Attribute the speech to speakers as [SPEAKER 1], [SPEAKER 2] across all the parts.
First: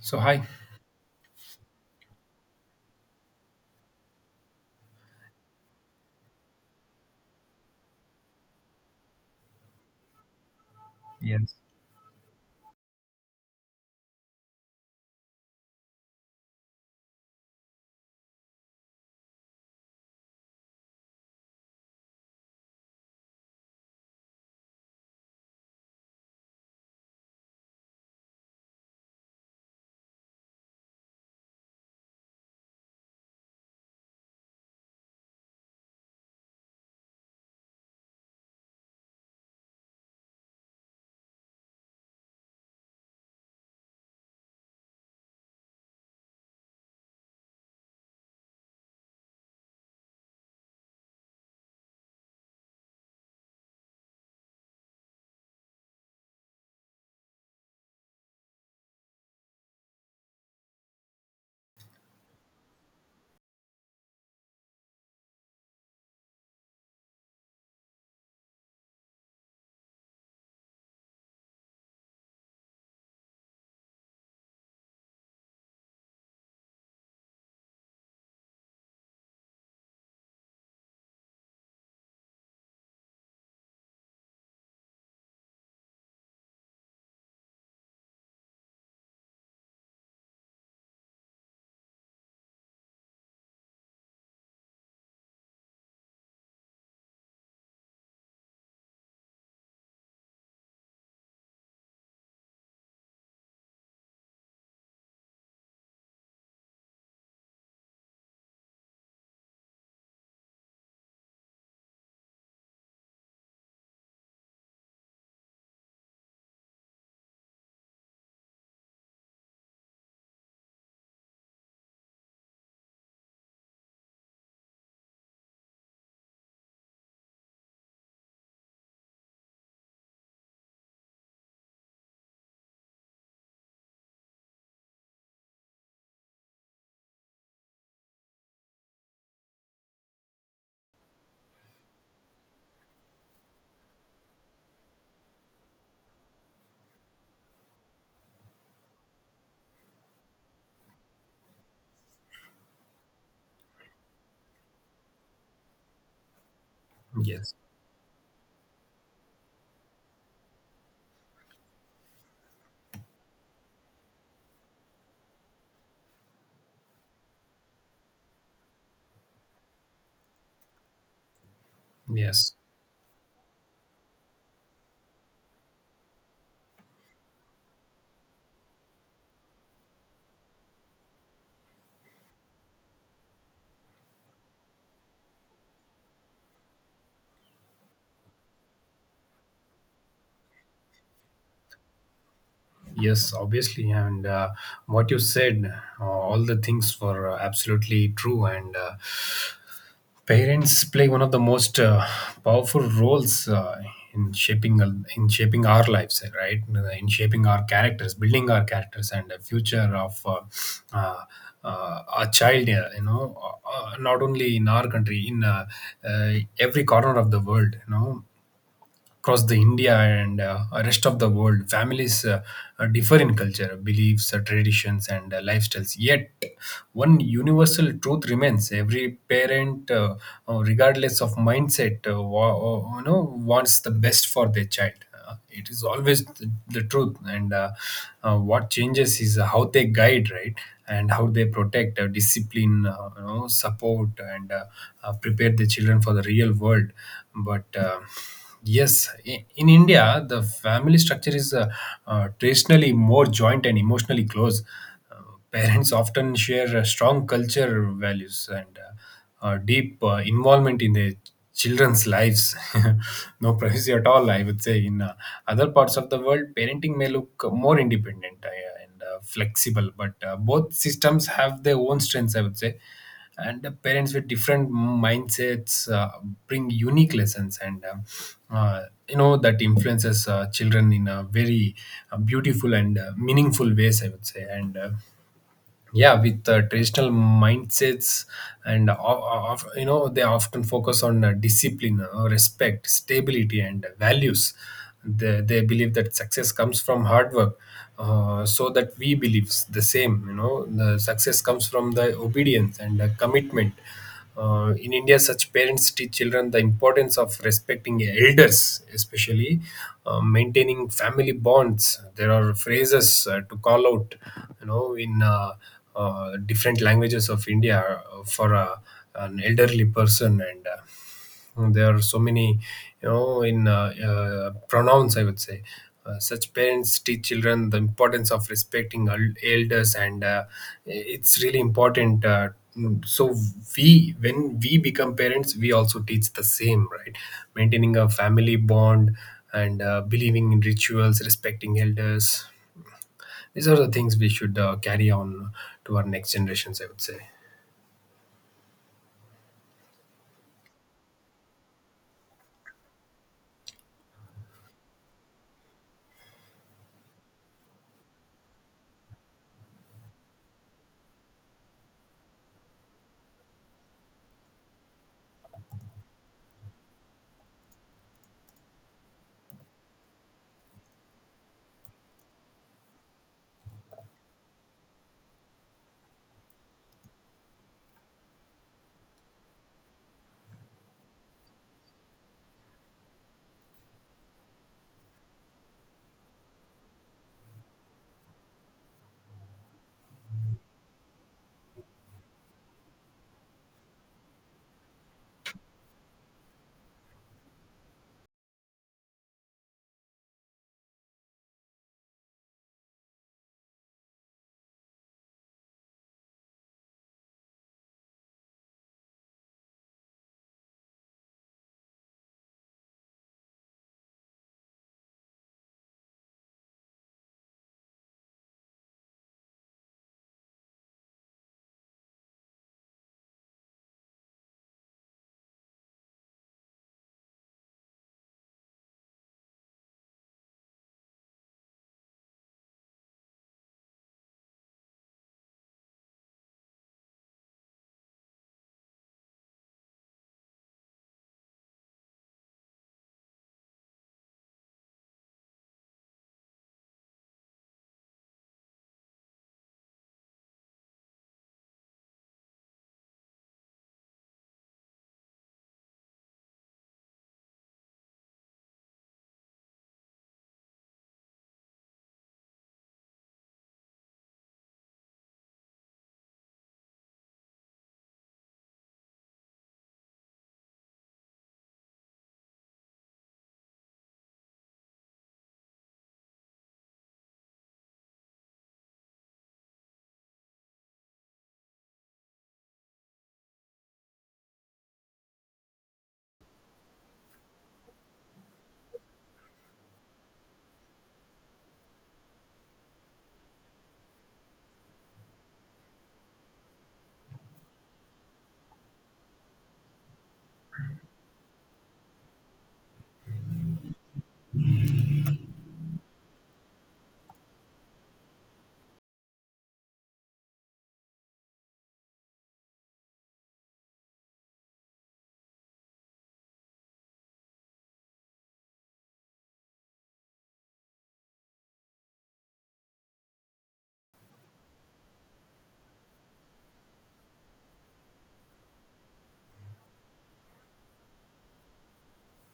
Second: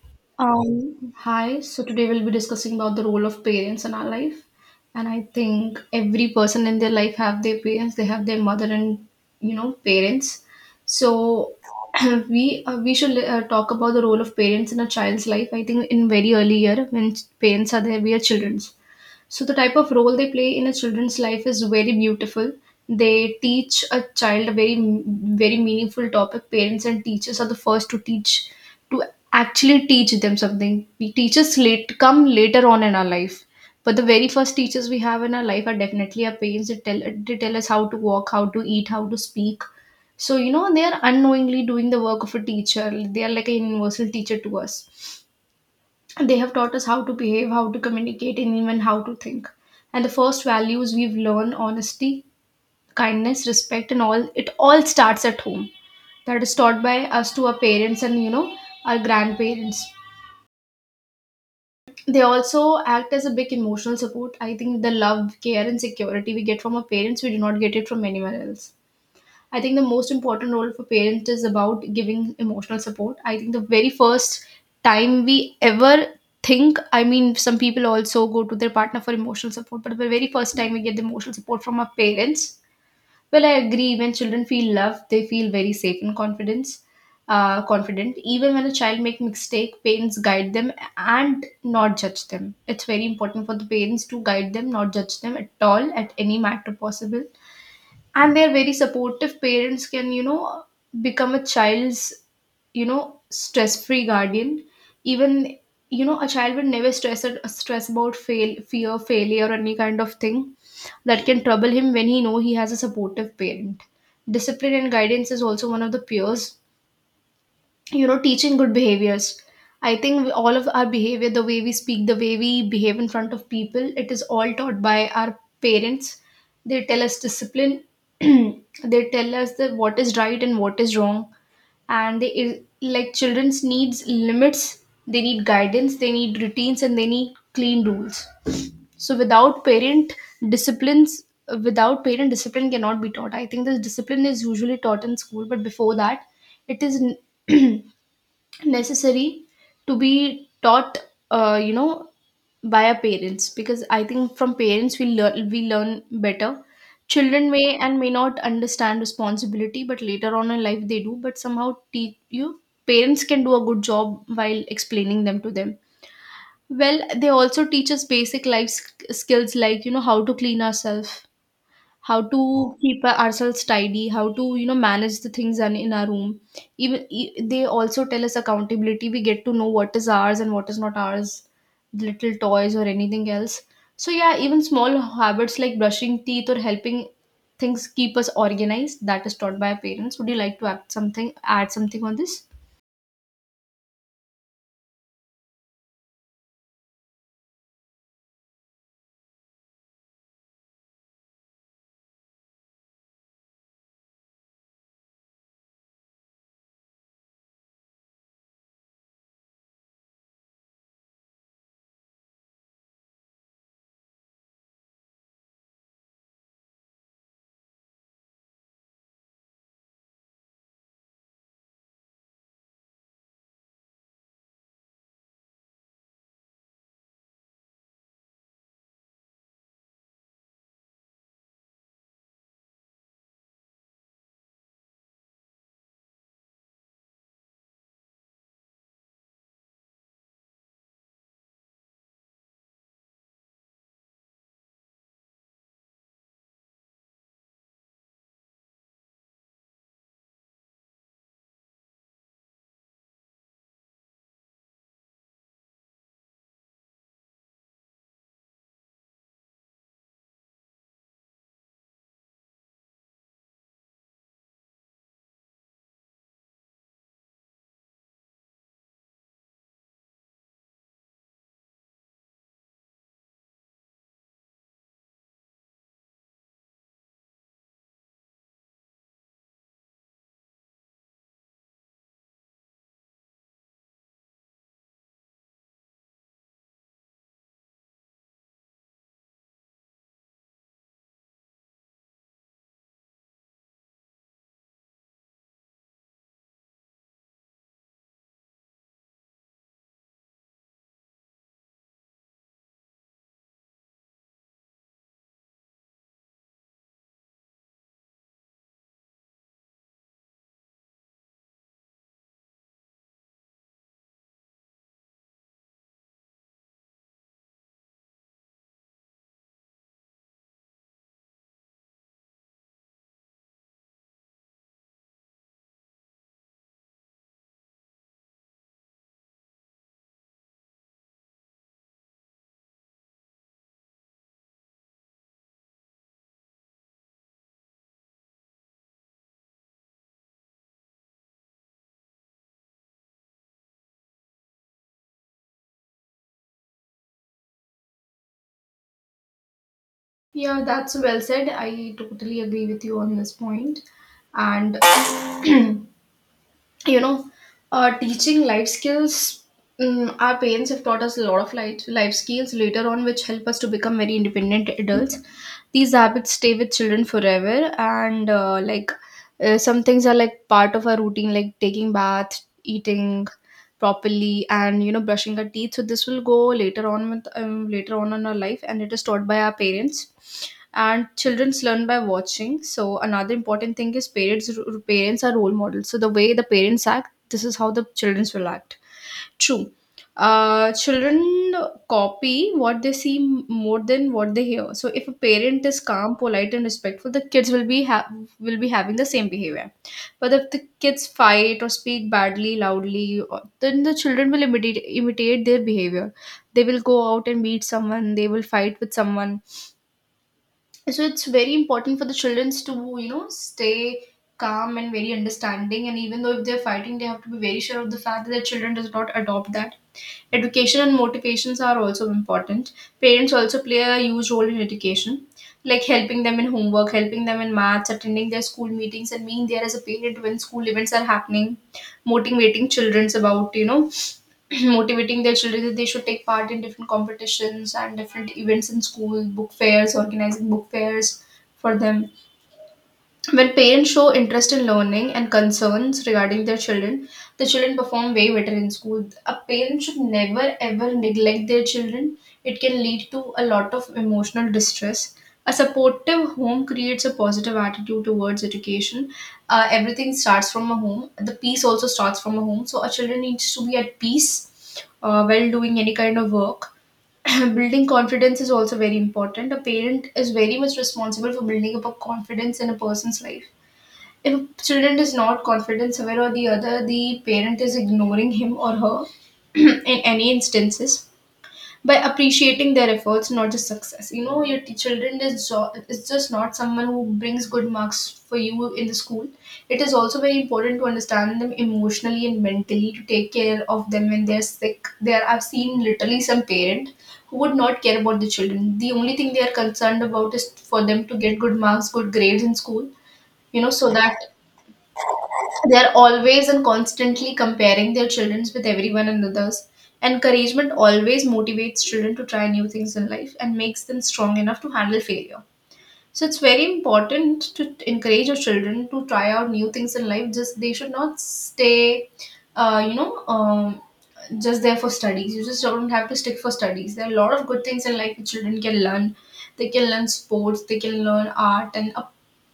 [SPEAKER 1] So hi.
[SPEAKER 2] Hi. So today we'll be discussing about the role of parents in our life, and I think every person in their life have their parents. They have their mother and parents.
[SPEAKER 1] Yes.
[SPEAKER 2] So we should talk about the role of parents in a child's life. I think in very early year when parents are there, we are childrens. So the type of role they play in a children's life is very beautiful. They teach a child a very very meaningful topic. Parents and teachers are the first to teach to actually teach them something. We teachers late come later on in our life. But the very first teachers we have in our life are definitely our parents. They tell us how to walk, how to eat, how to speak. So they are unknowingly doing the work of a teacher. They are like a universal teacher to us, they have taught us how to behave, how to communicate, and even how to think. And the first values we've learned, honesty, kindness, respect, and all it all starts at home. That is taught by us to our parents and our grandparents. They also act as a big emotional support. I think the love, care, and security we get from our parents, we do not get it from anyone else. I think the most important role for parents is about giving emotional support. I think the very first time we ever think, I mean, some people also go to their partner for emotional support, but the very first time we get the emotional support from our parents, well, I agree. When children feel loved, they feel very safe and confidence. Confident. Even when a child make mistake, parents guide them and not judge them. It's very important for the parents to guide them, not judge them at all at any matter possible, and they're very supportive parents can become a child's you know stress free guardian. Even a child will never stress about fail fear failure or any kind of thing that can trouble him when he know he has a supportive parent. Discipline and guidance is also one of the peers, teaching good behaviors. All of our behavior, the way we speak, the way we behave in front of people, it is all taught by our parents. They tell us discipline. They tell us that what is right and what is wrong, and they like children's needs, limits. They need guidance, they need routines, and they need clean rules. So without parent disciplines, without parent discipline cannot be taught. I think this discipline is usually taught in school, but before that it is necessary to be taught uh, you know by our parents, because I think from parents we learn better. Children
[SPEAKER 1] Yes.
[SPEAKER 2] may and may not understand responsibility, but later on in life they do, but somehow teach you. Parents can do a good job while explaining them to them. Well, they also teach us basic life skills, like how to clean ourselves, how to
[SPEAKER 1] Yes.
[SPEAKER 2] keep ourselves tidy, how to manage the things in our room. They also tell us accountability. We get to know what is ours and what is not ours, little toys or anything else. So yeah, even small habits like brushing teeth or helping things keep us organized, that is taught by our parents. Would you like to add something on this?
[SPEAKER 1] Yes. Obviously, and what you said, all the things were absolutely true. And parents play one of the most powerful roles in shaping our lives, right? In shaping our characters, building our characters, and the future of uh, a child. You know, not only in our country, in uh, every corner of the world. You know, across the India and rest of the world, families differ in culture, beliefs, traditions, and lifestyles. Yet, one universal truth remains: every parent, regardless of mindset, wants the best for their child. It is always the truth, and what changes is how they guide, right? And how they protect, discipline, support, and prepare the children for the real world. But yes, in India, the family structure is traditionally more joint and emotionally close. Uh, Parents often share strong culture values and deep involvement in their children's lives. No privacy at all, I would say. In other parts of the world, parenting may look more independent. And flexible. But both systems have their own strengths, I would say. And parents with different mindsets bring unique lessons, and uh, you know that influences children in a very beautiful and meaningful ways, I would say. And yeah, with traditional mindsets and you know, they often focus on discipline, respect, stability, and values. They believe that success comes from hard work. So that we believe the same, you know, the success comes from the obedience and commitment. In India, such parents teach children the importance of respecting elders, especially maintaining family bonds. There are phrases to call out, you know, in different languages of India for an elderly person and. Mm, there are so many, you know, in pronouns, I would say. Such parents teach children the importance of respecting elders, and it's really important. Mm, so we when we become parents, we also teach the same, right? Maintaining a family bond and believing in rituals, respecting elders, these are the things we should carry on to our next generations, I would say.
[SPEAKER 2] Yeah, that's well said. I totally agree with you on this point. And you know teaching life skills. Mm, our parents have taught us a lot of life skills later on, which help us to become very independent adults. These habits stay with children forever, and like some things are like part of our routine, like taking bath, eating properly, and brushing our teeth. So this will go later on with later on in our life, and it is taught by our parents. And childrens learn by watching. So another important thing is parents are role models. So the way the parents act, this is how the childrens will act. True. Uh, children copy what they see more than what they hear. So if a parent is calm, polite, and respectful, the kids will will be having the same behavior. But if the kids fight or speak badly loudly then the children will imitate their behavior. They will go out and meet someone, they will fight with someone. So it's very important for the children to stay calm and very understanding, and even though if they're fighting, they have to be very sure of the fact that their children does not adopt that. Education and motivations are also important. Parents also play a huge role in education, like helping them in homework, helping them in maths, attending their school meetings, and being there as a parent when school events are happening. Motivating children about motivating their children that they should take part in different competitions and different events in school, book fairs, organizing book fairs for them. When parents show interest in learning and concerns regarding their children, the children perform way better in school. A parent should never ever neglect their children. It can lead to a lot of emotional distress. A supportive home creates a positive attitude towards education. Everything starts from a home. The peace also starts from a home. So, a children needs to be at peace while doing any kind of work. Building confidence is also very important. A parent is very much responsible for building up a confidence in a person's life. If a student is not confident somewhere or the other, the parent is ignoring him or her in any instances, by appreciating their efforts, not just success. Your children is, is just not someone who brings good marks for you in the school. It is also very important to understand them emotionally and mentally, to take care of them when they're sick. There I've seen literally some parent who would not care about the children. The only thing they are concerned about is for them to get good marks, good grades in school. So that they're always and constantly comparing their children with everyone and others. Encouragement always motivates children to try new things in life and makes them strong enough to handle failure. So it's very important to encourage your children to try out new things in life. Just they should not stay, uh, you know, um, just there for studies. You just don't have to stick for studies. There are a lot of good things in life that children can learn. They can learn sports. They can learn art, and a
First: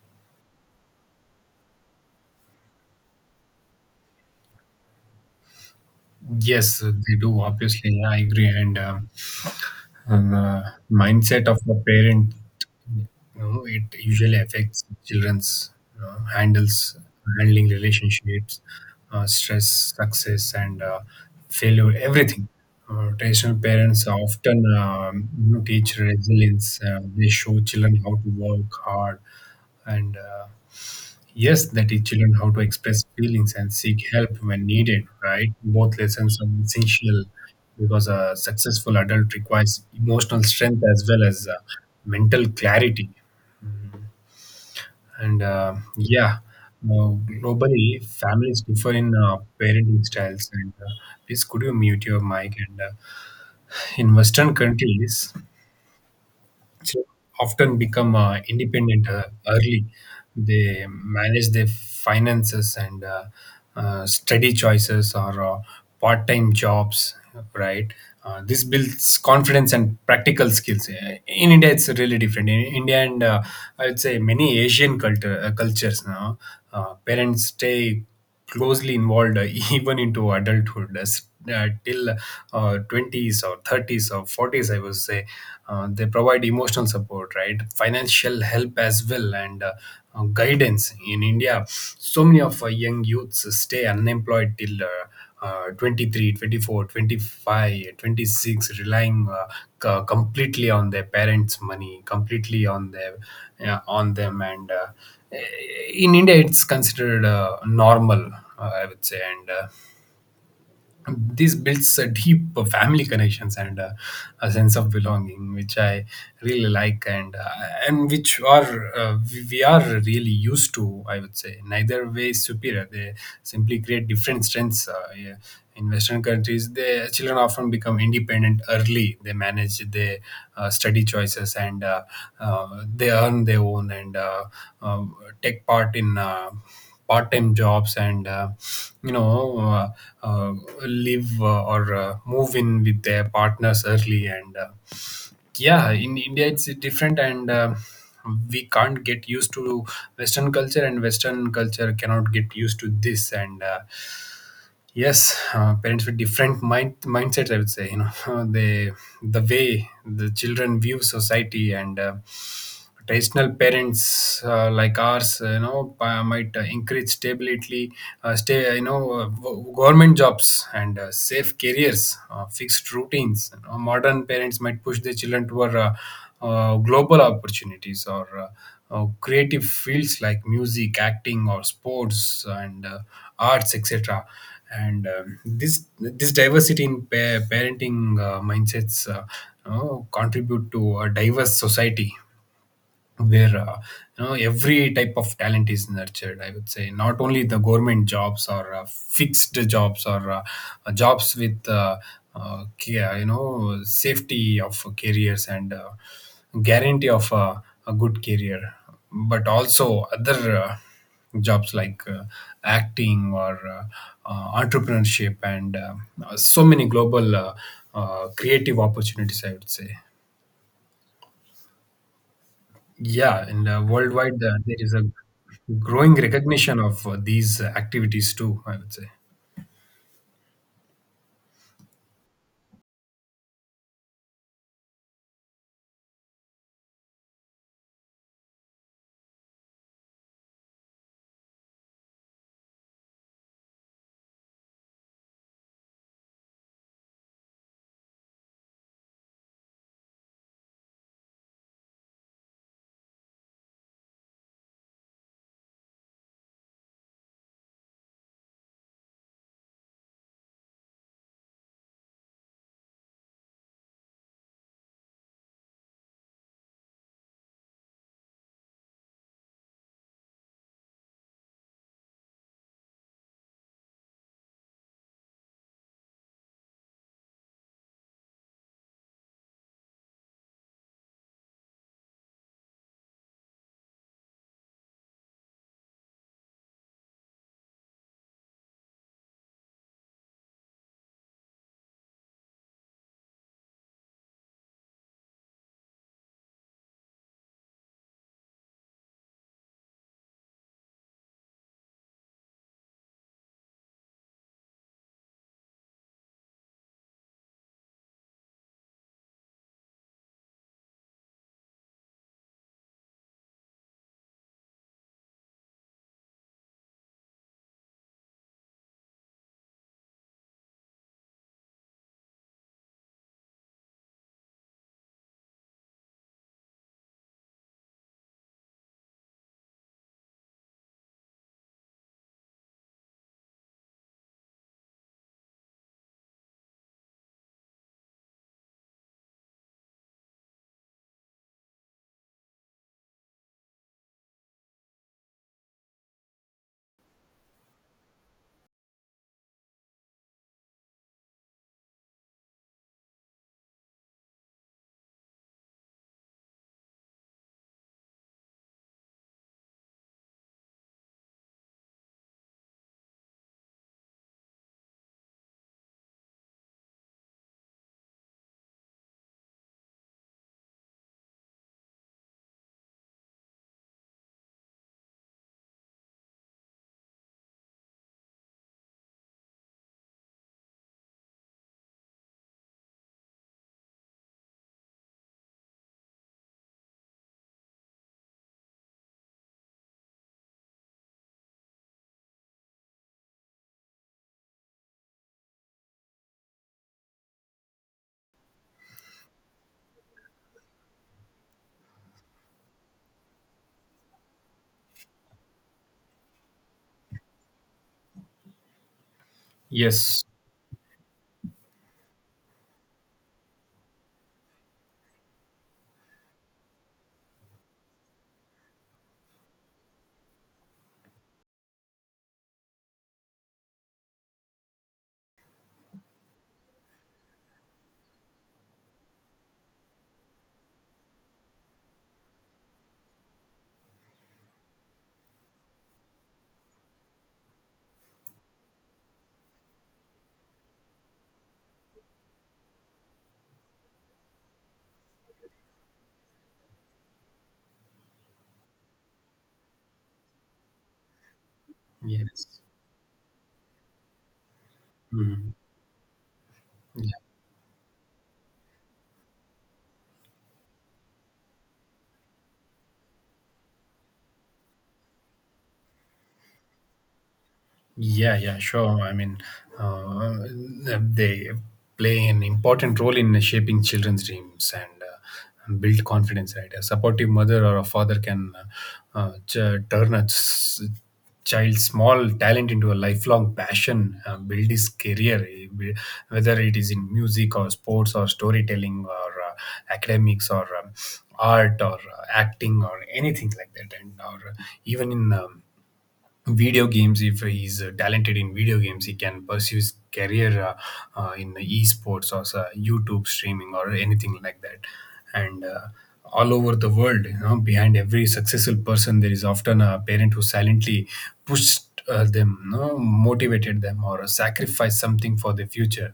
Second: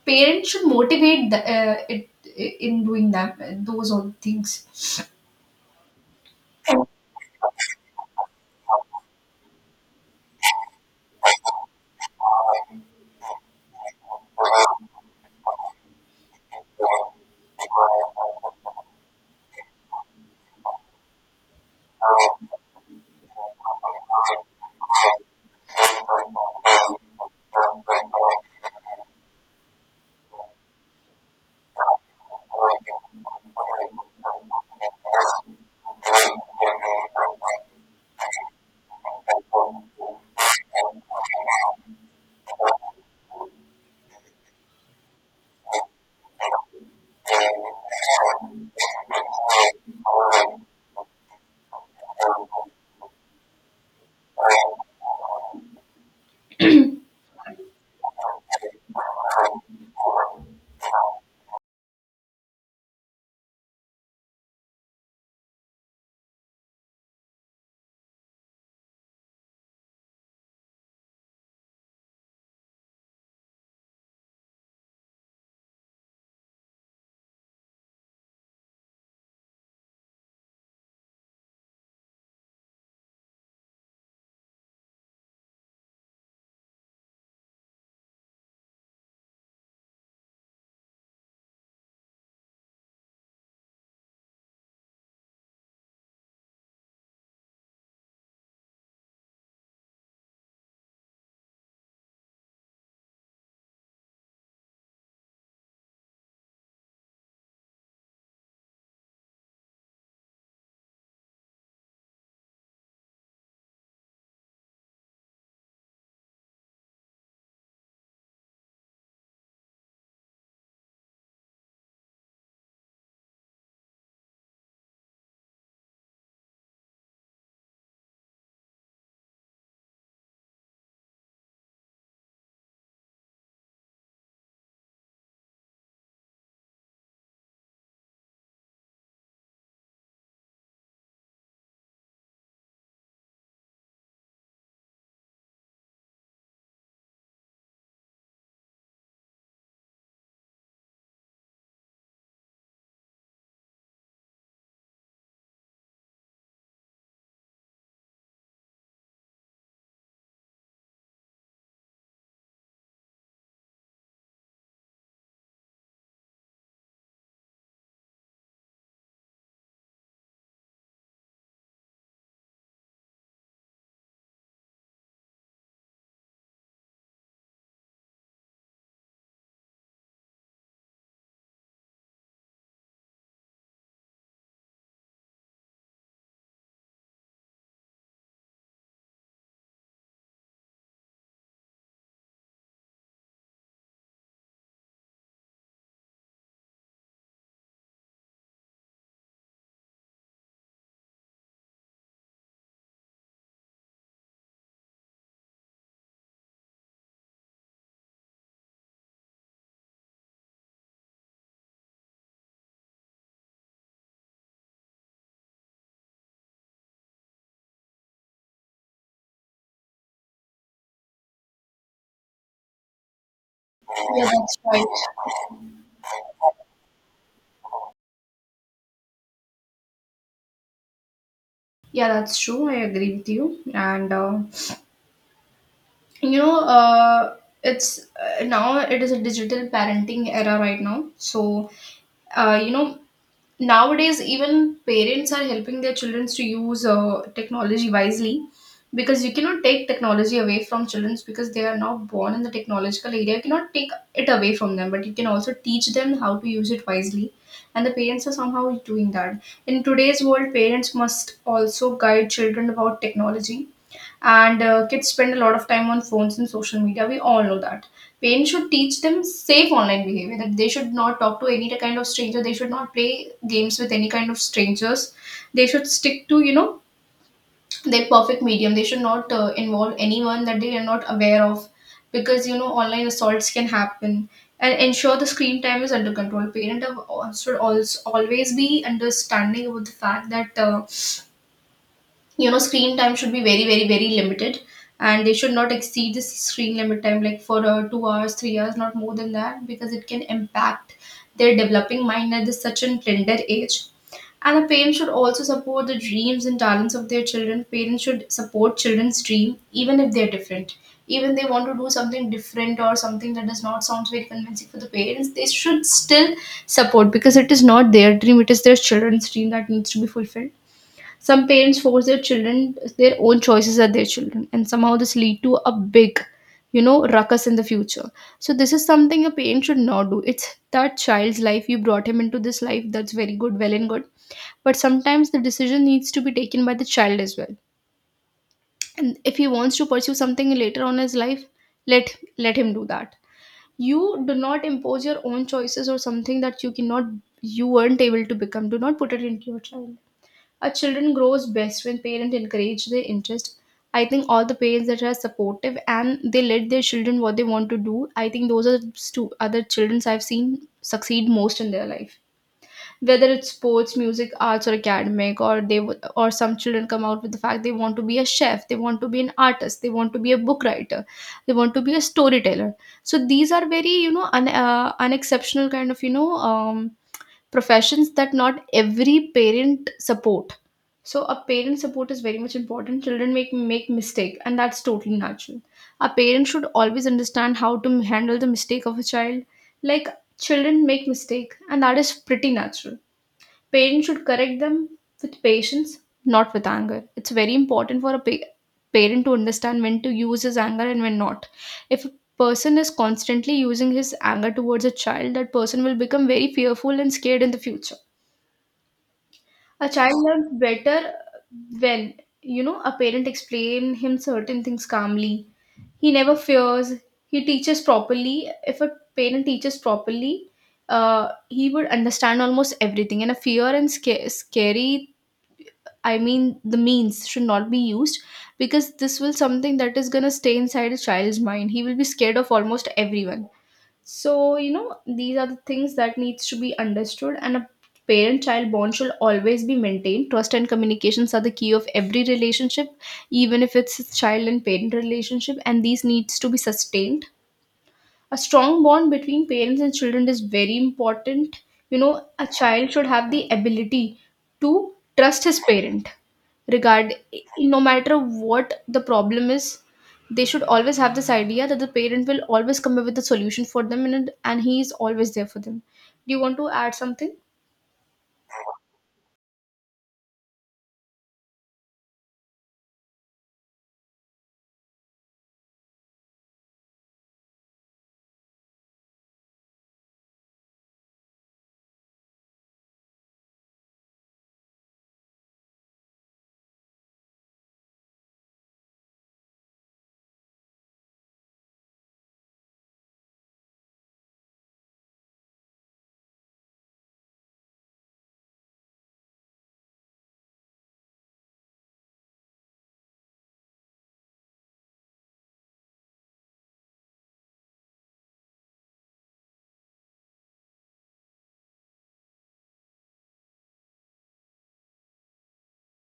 [SPEAKER 2] parent should motivate the, it in doing that those all things.
[SPEAKER 1] Yes, they do, obviously. I agree. And and uh, mindset of the parent, you know, it usually affects children's, you know, handles handling relationships, stress, success, and failure, everything. Traditional parents often you know, teach resilience. They show children how to work hard, and yes, that teach children how to express feelings and seek help when needed, right? Both lessons are essential because a successful adult requires emotional strength as well as mental clarity. And yeah, uh, globally, families differ in parenting styles. And please, could you mute your mic? And in Western countries, so often become independent early. They manage their finances and study choices or part time jobs, right? This builds confidence and practical skills. In India, it's really different. In India, and I'd say many cultures now, parents stay closely involved, even into adulthood, as till 20s or 30s or 40s, I would say. They provide emotional support, right, financial help as well, and guidance. In India, so many of young youths stay unemployed till 23, 24, 25, 26, relying completely on their parents' money, completely on their on them, and in India it's considered normal, I would say. And this builds a deep family connections and a sense of belonging, which I really like. And which are we are really used to, I would say. Neither way is superior. They simply create different strengths. Yeah. In Western countries, the children often become independent early. They manage their study choices and they earn their own, and um, take part in part-time jobs, and you know, uh, live or move in with their partners early, and yeah, in India it's different, and we can't get used to Western culture, and Western culture cannot get used to this, and yes. Parents with different mindsets, I would say, you know, they, the way the children view society, and traditional parents, like ours, you know, might encourage stability, stay, you know, government jobs and safe careers, fixed routines. You know, modern parents might push their children toward global opportunities or creative fields like music, acting, or sports, and arts, etc. And this diversity in parenting mindsets, you know, contribute to a diverse society where you know, every type of talent is nurtured, I would say. Not only the government jobs or fixed jobs or jobs with you know, safety of careers and guarantee of a good career, but also other jobs like acting or entrepreneurship, and so many global creative opportunities, I would say. Yeah, and
[SPEAKER 2] Yeah,
[SPEAKER 1] worldwide,
[SPEAKER 2] that's
[SPEAKER 1] there
[SPEAKER 2] right.
[SPEAKER 1] is a growing recognition of these activities too, I would say.
[SPEAKER 2] Yeah, that's true. I agree with you. And you know uh, it's now it is a digital parenting era right now. So uh, you know nowadays even parents are helping their children to use technology wisely, because you cannot take technology away from children, because they are now born in the technological area. You cannot take it away from them, but you can also teach them how to use it wisely, and the parents are somehow doing that. In today's world, parents must also guide children about technology, and kids spend a lot of time on phones and social media, we all know that. Parents should teach them safe online behavior, that they should not talk to any kind of stranger, they should not play games with any kind of strangers. They should stick to their perfect medium, they should not involve anyone that they are not aware of, because online assaults can happen. And ensure the screen time is under control. Should also always be understanding about the fact that screen time should be very very very limited, and they should not exceed this screen limit time, like for 2 hours, 3 hours, not more than that, because it can impact their developing mind at this such a tender age. And the parents should also support the dreams and talents of their children. Parents should support children's dream even if they're different, even they want to do something different or something that does not sound very convincing for the parents. They should still support, because it is not their dream, it is their children's dream that needs to be fulfilled. Some parents force their children their own choices are their children, and somehow this lead to a big, ruckus in the future. So this is something a parent should not do. It's that child's life. You brought him into this life. That's very good, well and good. But sometimes the decision needs to be taken by the child as well. And if he wants to pursue something later on in his life, let him do that. You do not impose your own choices or something that you weren't able to become. Do not put it into your child. Our children grows best when parents encourage their interest. I think all the parents that are supportive and they let their children what they want to do. I think those are other children I've seen succeed most in their life. Whether it's sports, music, arts, or academic, or some children come out with the fact they want to be a chef, they want to be an artist, they want to be a book writer, they want to be a storyteller. So these are very unexceptional kind of professions that not every parent support, so a parent support is very much important. Children make mistake, and that's totally natural. A parent should always understand how to handle the mistake of a child. Like children make mistake, and that is pretty natural. Parents should correct them with patience, not with anger. It's very important for a parent to understand when to use his anger and when not. If a person is constantly using his anger towards a child, that person will become very fearful and scared in the future. A
[SPEAKER 1] Yes.
[SPEAKER 2] child learns better when, you know, a parent explain him certain things calmly. He never fears. He teaches properly. If a parent teaches properly, he would understand almost everything. And a fear and scary, I mean, the means should not be used, because this will something that is going to stay inside a child's mind. He will be scared of almost everyone. So, you know, these are the things that needs to be understood, and a parent child bond should always be maintained. Trust and communications are the key of every relationship, even if it's a child and parent relationship, and these needs to be sustained. A strong bond between parents and children is very important, you know. A
[SPEAKER 1] Yes.
[SPEAKER 2] child should have the ability to trust
[SPEAKER 1] Mhm.
[SPEAKER 2] his parent, regard no matter what the problem is. They should always have this idea that the parent will always come up with a solution for them, and he is always there for them. Do you want to add something?
[SPEAKER 1] Yeah, yeah, sure. I mean, uh, they play an important role in shaping children's dreams and build confidence, right? A supportive mother or a father can turn a child's small talent into a lifelong passion, build his career, whether it is in music or sports or storytelling or academics or art or acting or anything like that, and or even in video games. If he's talented in video games, he can pursue his career in esports or so YouTube streaming or anything like that. And all over the world, you know, behind every successful person there is often a parent who silently pushed them, you know, motivated them or sacrificed something for the future.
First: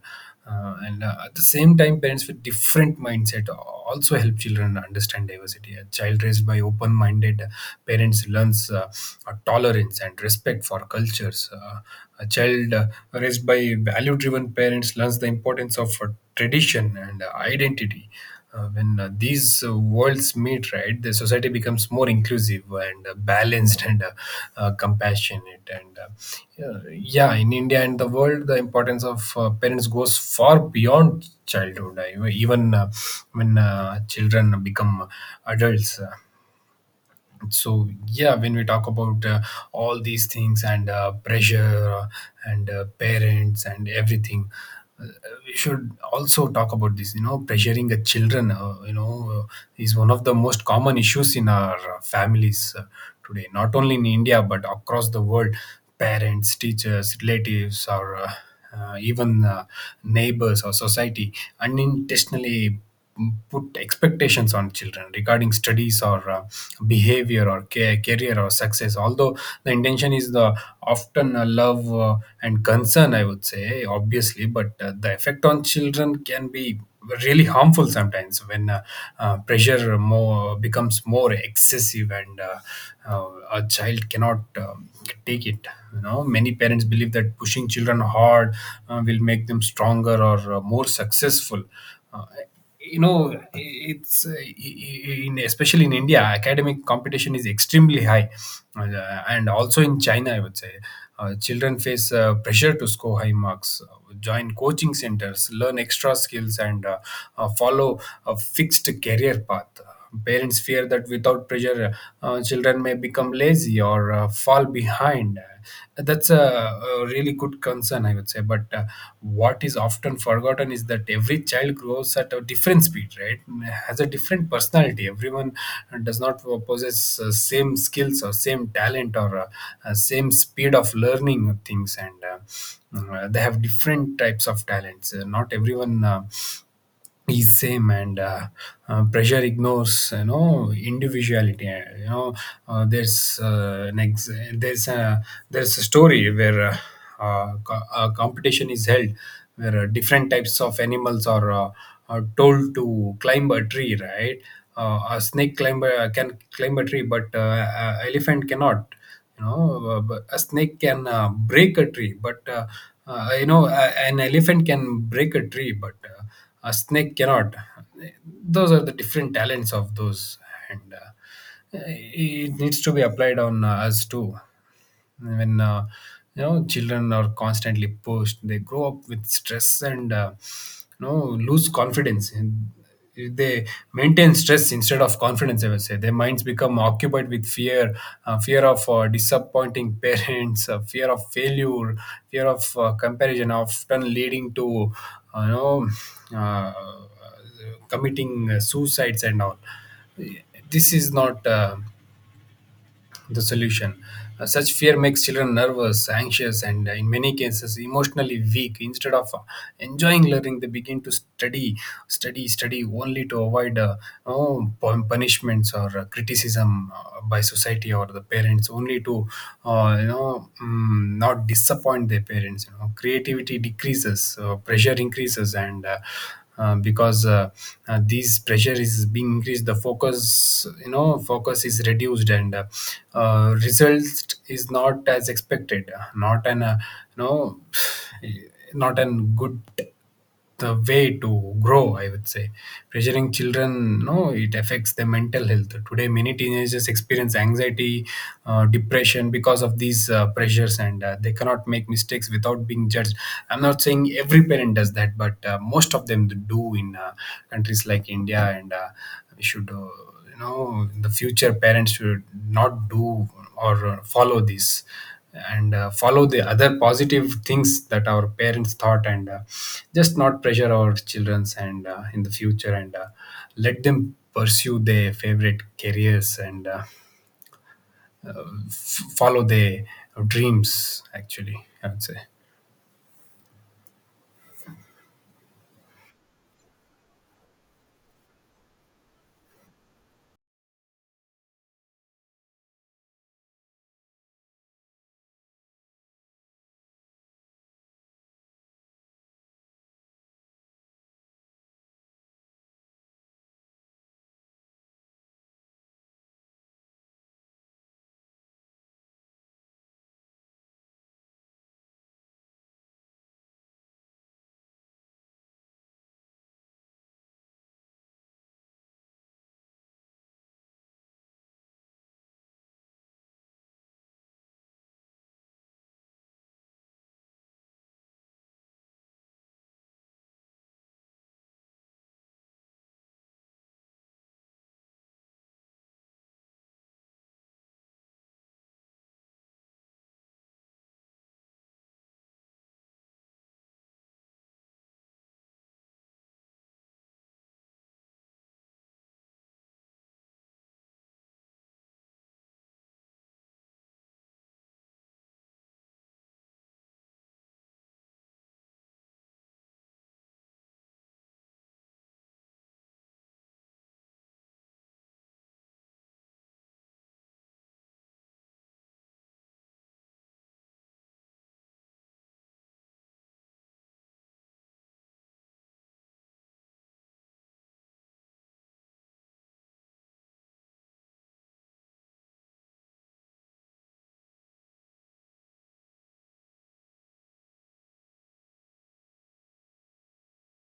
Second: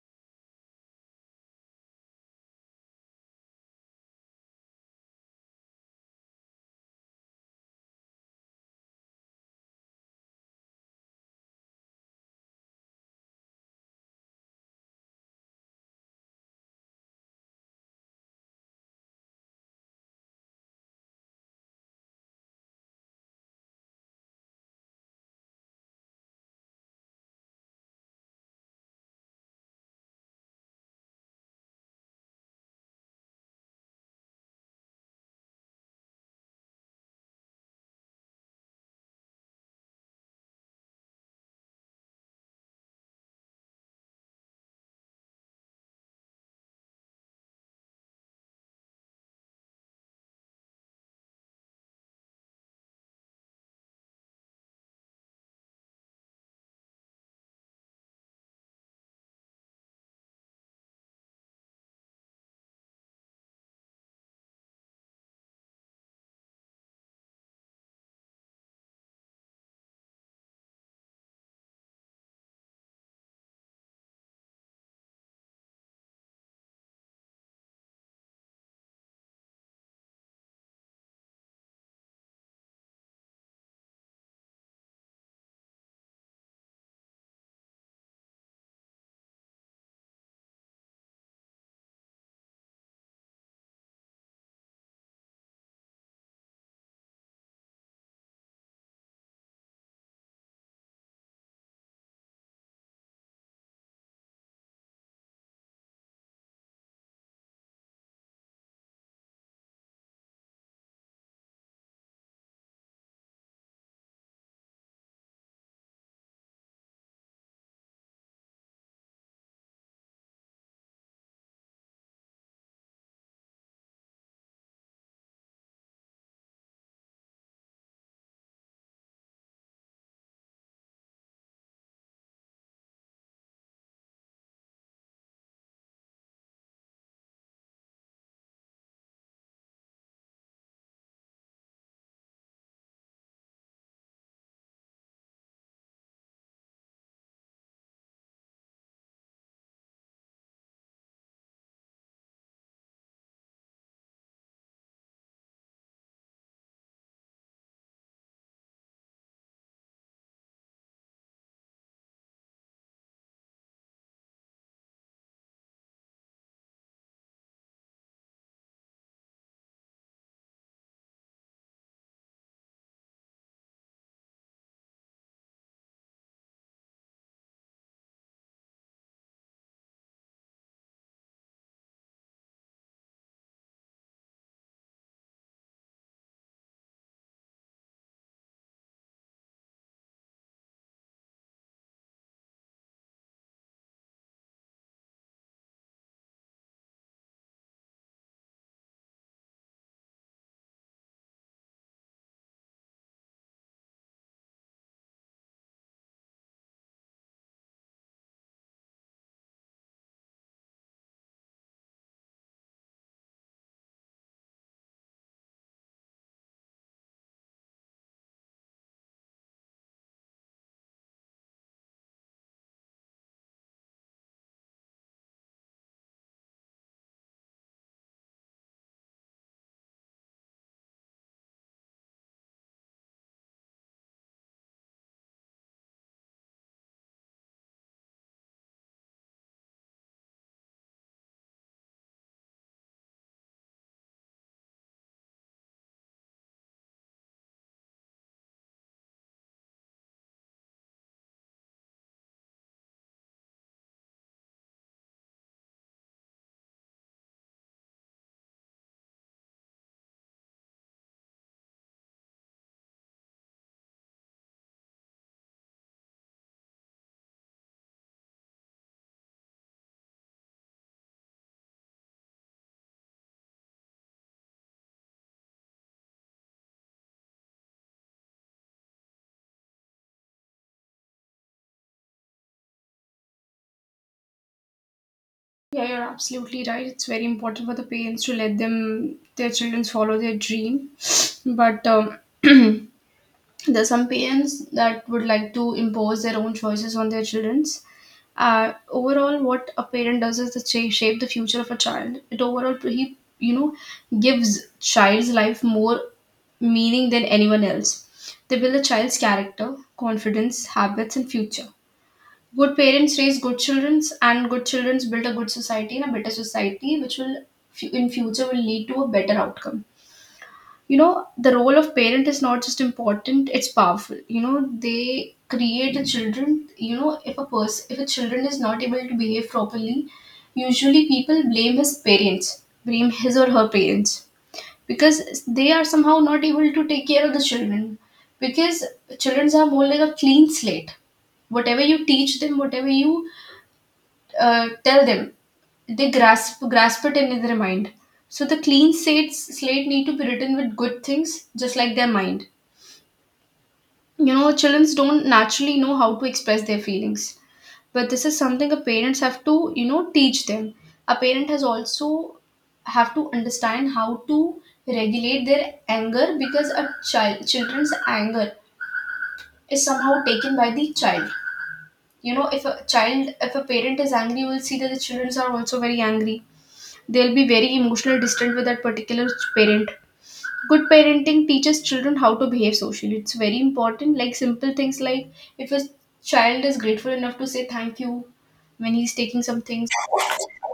[SPEAKER 1] And At the same time, parents with different mindset also help children understand diversity. A child raised by open-minded parents learns tolerance and respect for cultures. A child raised by value-driven parents learns the importance of tradition and identity. When these worlds meet, right, the society becomes more inclusive and balanced and compassionate, and yeah, yeah, in India and the world, the importance of parents goes far beyond childhood. Even when children become adults. So yeah, when we talk about all these things and pressure uh, and parents and everything, uh, we should also talk about this, you know, pressuring the children, you know, is one of the most common issues in our families today, not only in India but across the world. Parents, teachers, relatives, or even neighbors or society unintentionally put expectations on children regarding studies or behavior or career or success. Although the intention is the often love and concern, I would say, obviously, but the effect on children can be really harmful sometimes when pressure more becomes more excessive, and a child cannot take it. You know, many parents believe that pushing children hard will make them stronger or more successful. uh, you know, it's in especially in India academic competition is extremely high, and also in China, I would say. Children face pressure to score high marks, join coaching centers, learn extra skills, and follow a fixed career path. Parents fear that without pressure, children may become lazy or fall behind. That's a really good concern, I would say. But what is often forgotten is that every child grows at a different speed, right? Has a different personality. Everyone does not possess same skills or same talent or same speed of learning things, and they have different types of talents. Not everyone. Is same and pressure ignores individuality. Uh, there's uh, an ex- there's a there's a story where a competition is held where different types of animals are told to climb a tree, right? A snake climber can climb a tree, but a elephant cannot. But a snake can break a tree, but uh, you know a, an elephant can break a tree, but a snake cannot. Those are the different talents of those, and it needs to be applied on us too. When children are constantly pushed, they grow up with stress and, you know lose confidence. They maintain stress instead of confidence, I would say. Their minds become occupied with fear, fear of disappointing parents, fear of failure, fear of comparison, often leading to uh, you know uh, committing suicides and all. This is not the solution. Such fear makes children nervous, anxious, and in many cases emotionally weak. Instead of enjoying learning, they begin to study, study, study only to avoid punishments or criticism by society or the parents, only to not disappoint their parents. You know, creativity decreases, pressure increases, and because these pressure is being increased, the focus you know focus is reduced, and result is not as expected, not an you know not an good the way to grow, I would say. Pressuring children, no, it affects their mental health. Today many teenagers experience anxiety, depression because of these pressures, and they cannot make mistakes without being judged. I'm not saying every parent does that, but most of them do in countries like India, and we should, in the future parents should not do or follow this, and follow the other positive things that our parents thought, and just not pressure our childrens, and in the future, and let them pursue their favorite careers, and follow their dreams, actually, I would say.
[SPEAKER 2] Yeah, you're absolutely right. It's very important for the parents to let them their children follow their dream, but there's some parents that would like to impose their own choices on their children's. Overall, what a parent does is to shape the future of a child. It overall, he, you know, gives child's life more meaning than anyone else. They build a child's character, confidence, habits, and future. Good parents raise good children, and good children build a good society and a better society, which will in future will lead to a better outcome. You know, the role of parent is not just important, it's powerful. You know, they create the children. You know, if a children is not able to behave properly, usually people blame his or her parents, because they are somehow not able to take care of the children, because children are more like a clean slate. Whatever you teach them, whatever you tell them, they grasp it in their mind. So the clean slate need to be written with good things, just like their mind. You know, children don't naturally know how to express their feelings, but this is something a parents have to, you know, teach them. A parent has also have to understand how to regulate their anger, because a child children's anger is somehow taken by the child. You know, if a child, if a parent is angry, you will see that the children are also very angry. They'll be very emotional distant with that particular parent. Good parenting teaches children how to behave socially. It's very important, like simple things like if a child is grateful enough to say thank you when he's taking some things,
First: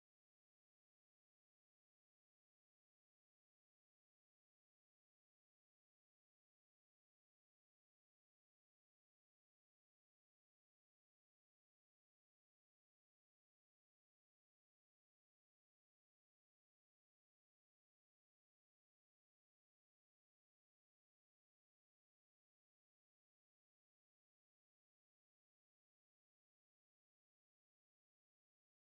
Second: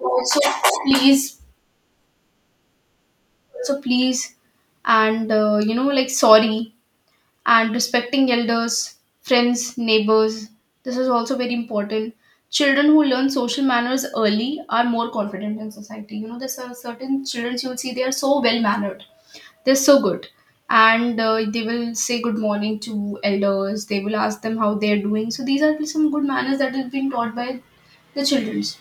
[SPEAKER 2] also please, so please, and you know, like sorry, and respecting elders, friends, neighbors. This is also very important. Children who learn social manners early are more confident in society. You know, there's some certain children you'll see they are so well mannered. They're so good. And they will say good morning to elders. They will ask them how they're doing. So these are some good manners that is being taught by the childrens.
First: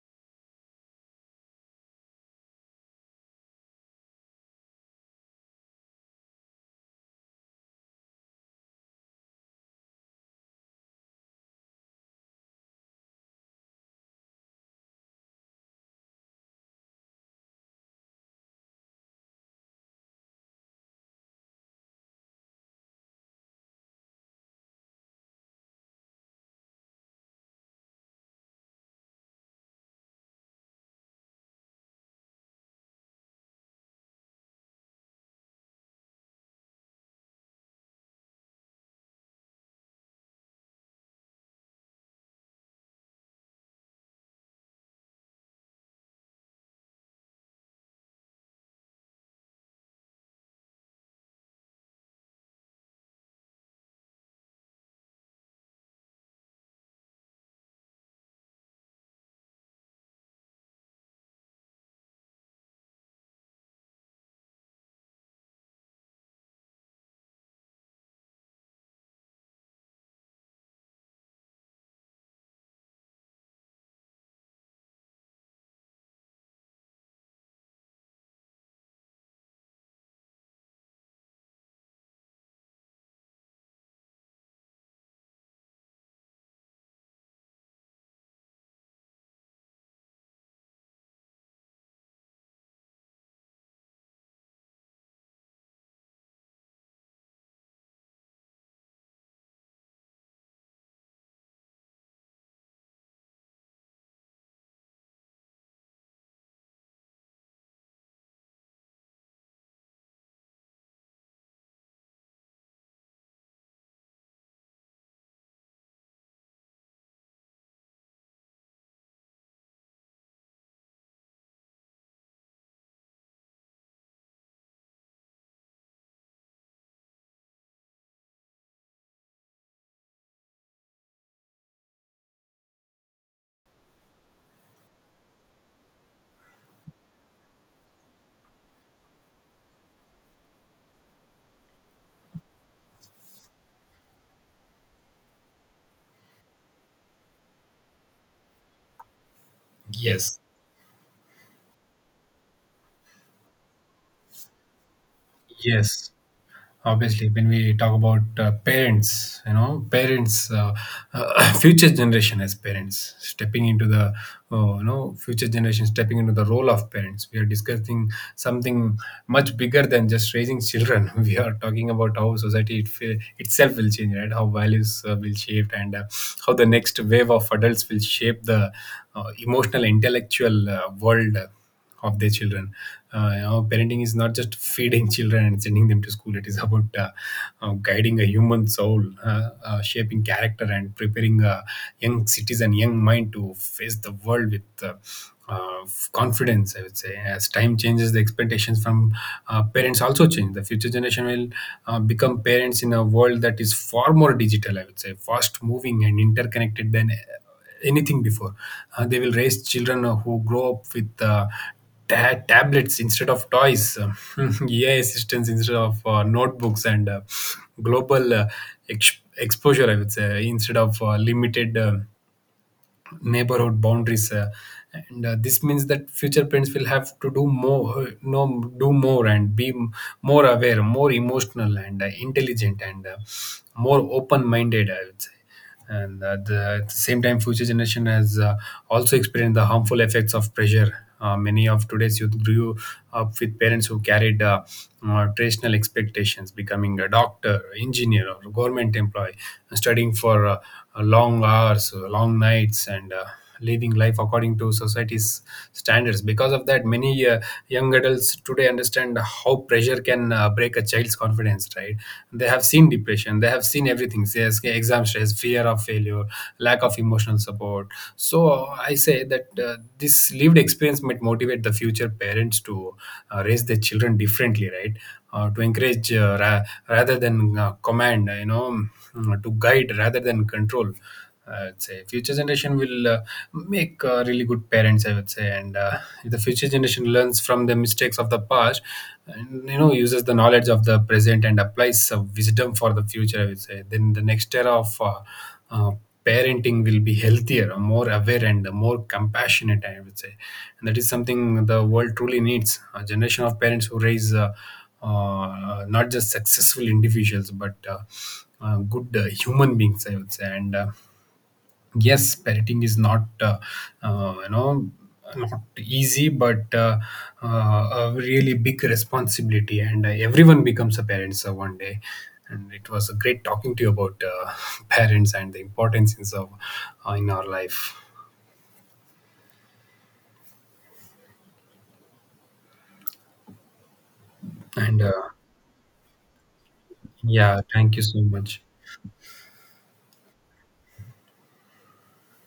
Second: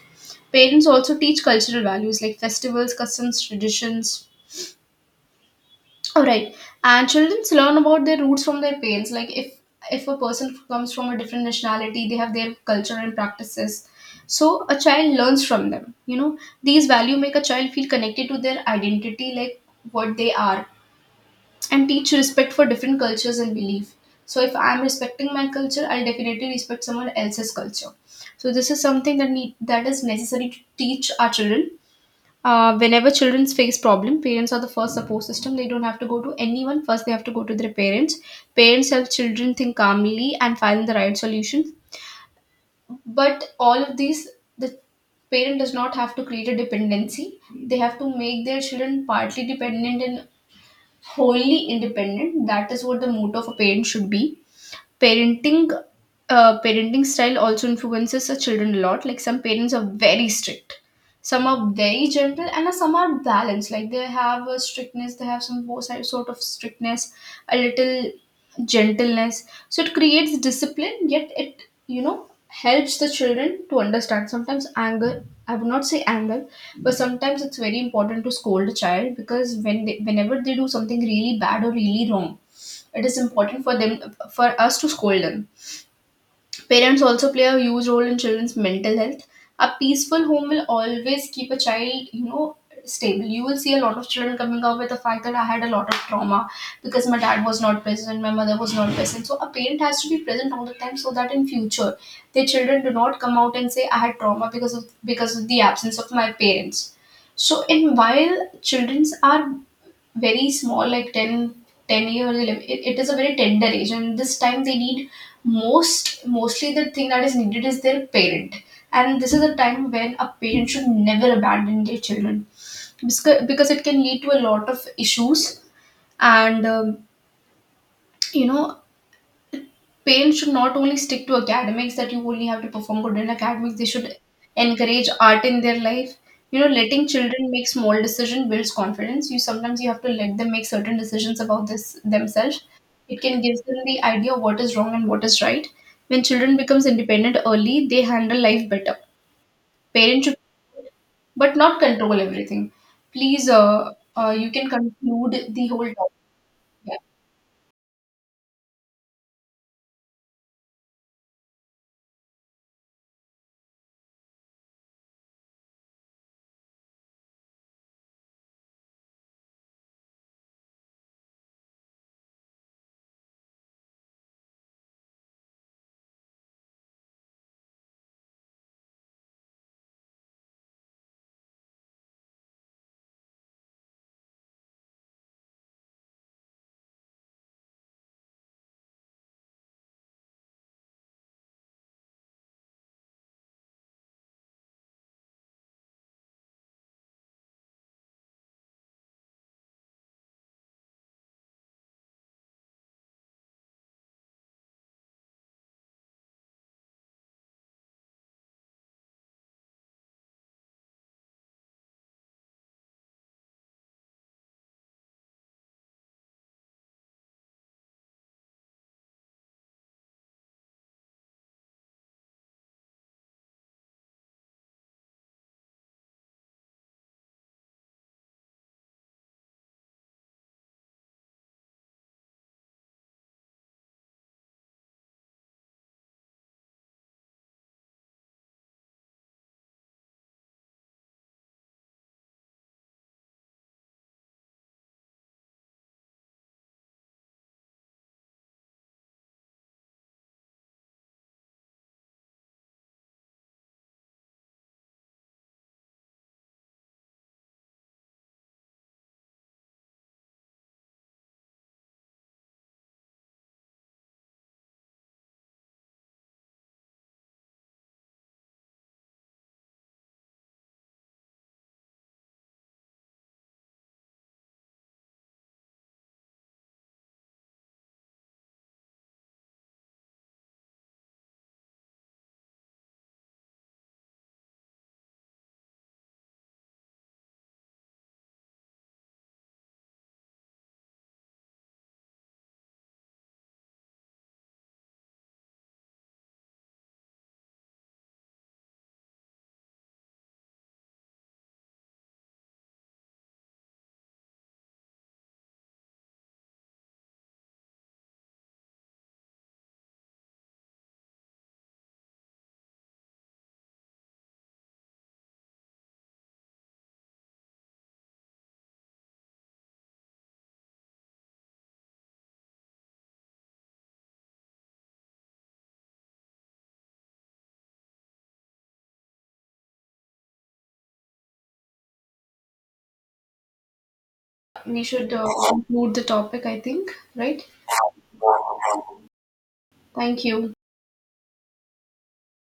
[SPEAKER 2] Parents also teach cultural values like festivals, customs, traditions. All right, and children learn about their roots from their parents. Like if a person comes from a different nationality, they have their culture and practices. So a child learns from them. You know, these value make a child feel connected to their identity, like what they are, and teach respect for different cultures and belief. So if I'm respecting my culture, I'll definitely respect someone else's culture. So this is something that need that is necessary to teach our children. Whenever children face problem, parents are the first support system. They don't have to go to anyone. First, they have to go to their parents. Parents help children think calmly and find the right solutions. But all of these, the parent does not have to create a dependency. They have to make their children partly dependent in wholly independent. That is what the motto of a parent should be. Parenting parenting style also influences the children a lot. Like some parents are very strict, some are very gentle, and some are balanced. Like they have a strictness, they have some sort of strictness, a little gentleness. So it creates discipline, yet it, you know, helps the children to understand. Sometimes anger, I would not say anger, but sometimes it's very important to scold a child, because whenever they do something really bad or really wrong, it is important for them for us to scold them. Parents also play a huge role in children's mental health. A peaceful home will always keep a child, you know, stable. You will see a lot of children coming up with the fact that I had a lot of trauma because my dad was not present, my mother was not present. So a parent has to be present all the time so that in future their children do not come out and say I had trauma because of the absence of my parents. So in while childrens are very small like 10, 10 years 11, it is a very tender age, and this time they need mostly the thing that is needed is their parent, and this is a time when a parent should never abandon their children, because it can lead to a lot of issues. And you know Parents should not only stick to academics that you only have to perform good in academics, they should encourage art in their life. You know, letting children make small decisions builds confidence. You sometimes you have to let them make certain decisions about this themselves. It can give them the idea of what is wrong and what is right. When children becomes independent early, they handle life better. Parents should
[SPEAKER 1] Yes.
[SPEAKER 2] but not control everything. Please you can conclude the whole
[SPEAKER 1] Yes.
[SPEAKER 2] topic. Yeah.
[SPEAKER 1] Obviously when we talk about parents, future generation, as parents stepping into the future generation stepping into the role of parents, we are discussing something much bigger than just raising children. We are talking about how society itself will change, right? How values will shape, and how the next wave of adults will shape the emotional, intellectual world of their children. You know, parenting is not just feeding children and sending them to school. It is about guiding a human soul, shaping character, and preparing a young citizen, young mind to face the world with confidence, I would say. As time changes, the expectations from parents also change. The future generation will become parents in a world that is far more digital, I would say, fast moving and interconnected than anything before. They will raise children who grow up with tablets instead of toys, AI assistants instead of notebooks, and global exposure, I would say, instead of limited neighborhood boundaries, and this means that future parents will have to do more, no do more and be more aware, more emotional, and intelligent, and more open minded, I would say. And the, at the same time, future generation has also experienced the harmful effects of pressure. Many of today's youth grew up with parents who carried traditional expectations: becoming a doctor, engineer, or government employee, studying for long hours, long nights, and living life according to society's standards. Because of that, many young adults today understand how pressure can break a child's confidence, right? They have seen depression, they have seen everything, say, exam stress, fear of failure, lack of emotional support. So I say that this lived experience might motivate the future parents to raise their children differently, right? To encourage rather than command, you know, to guide rather than control. I'd say future generation will make really good parents, I would say, and if the future generation learns from the mistakes of the past, and you know uses the knowledge of the present and applies some wisdom for the future, I would say, then the next era of uh, parenting will be healthier, more aware, and more compassionate, I would say, and that is something the world truly needs. A generation of parents who raise not just successful individuals, but good human beings, I would say. And yes, parenting is not uh, you know not easy, but a really big responsibility, and everyone becomes a parent so one day. And it was a great talking to you about, parents and the importance of in our life.
[SPEAKER 2] We
[SPEAKER 1] And
[SPEAKER 2] should conclude the topic, I think, right?
[SPEAKER 1] yeah, thank you so much.
[SPEAKER 2] Thank you.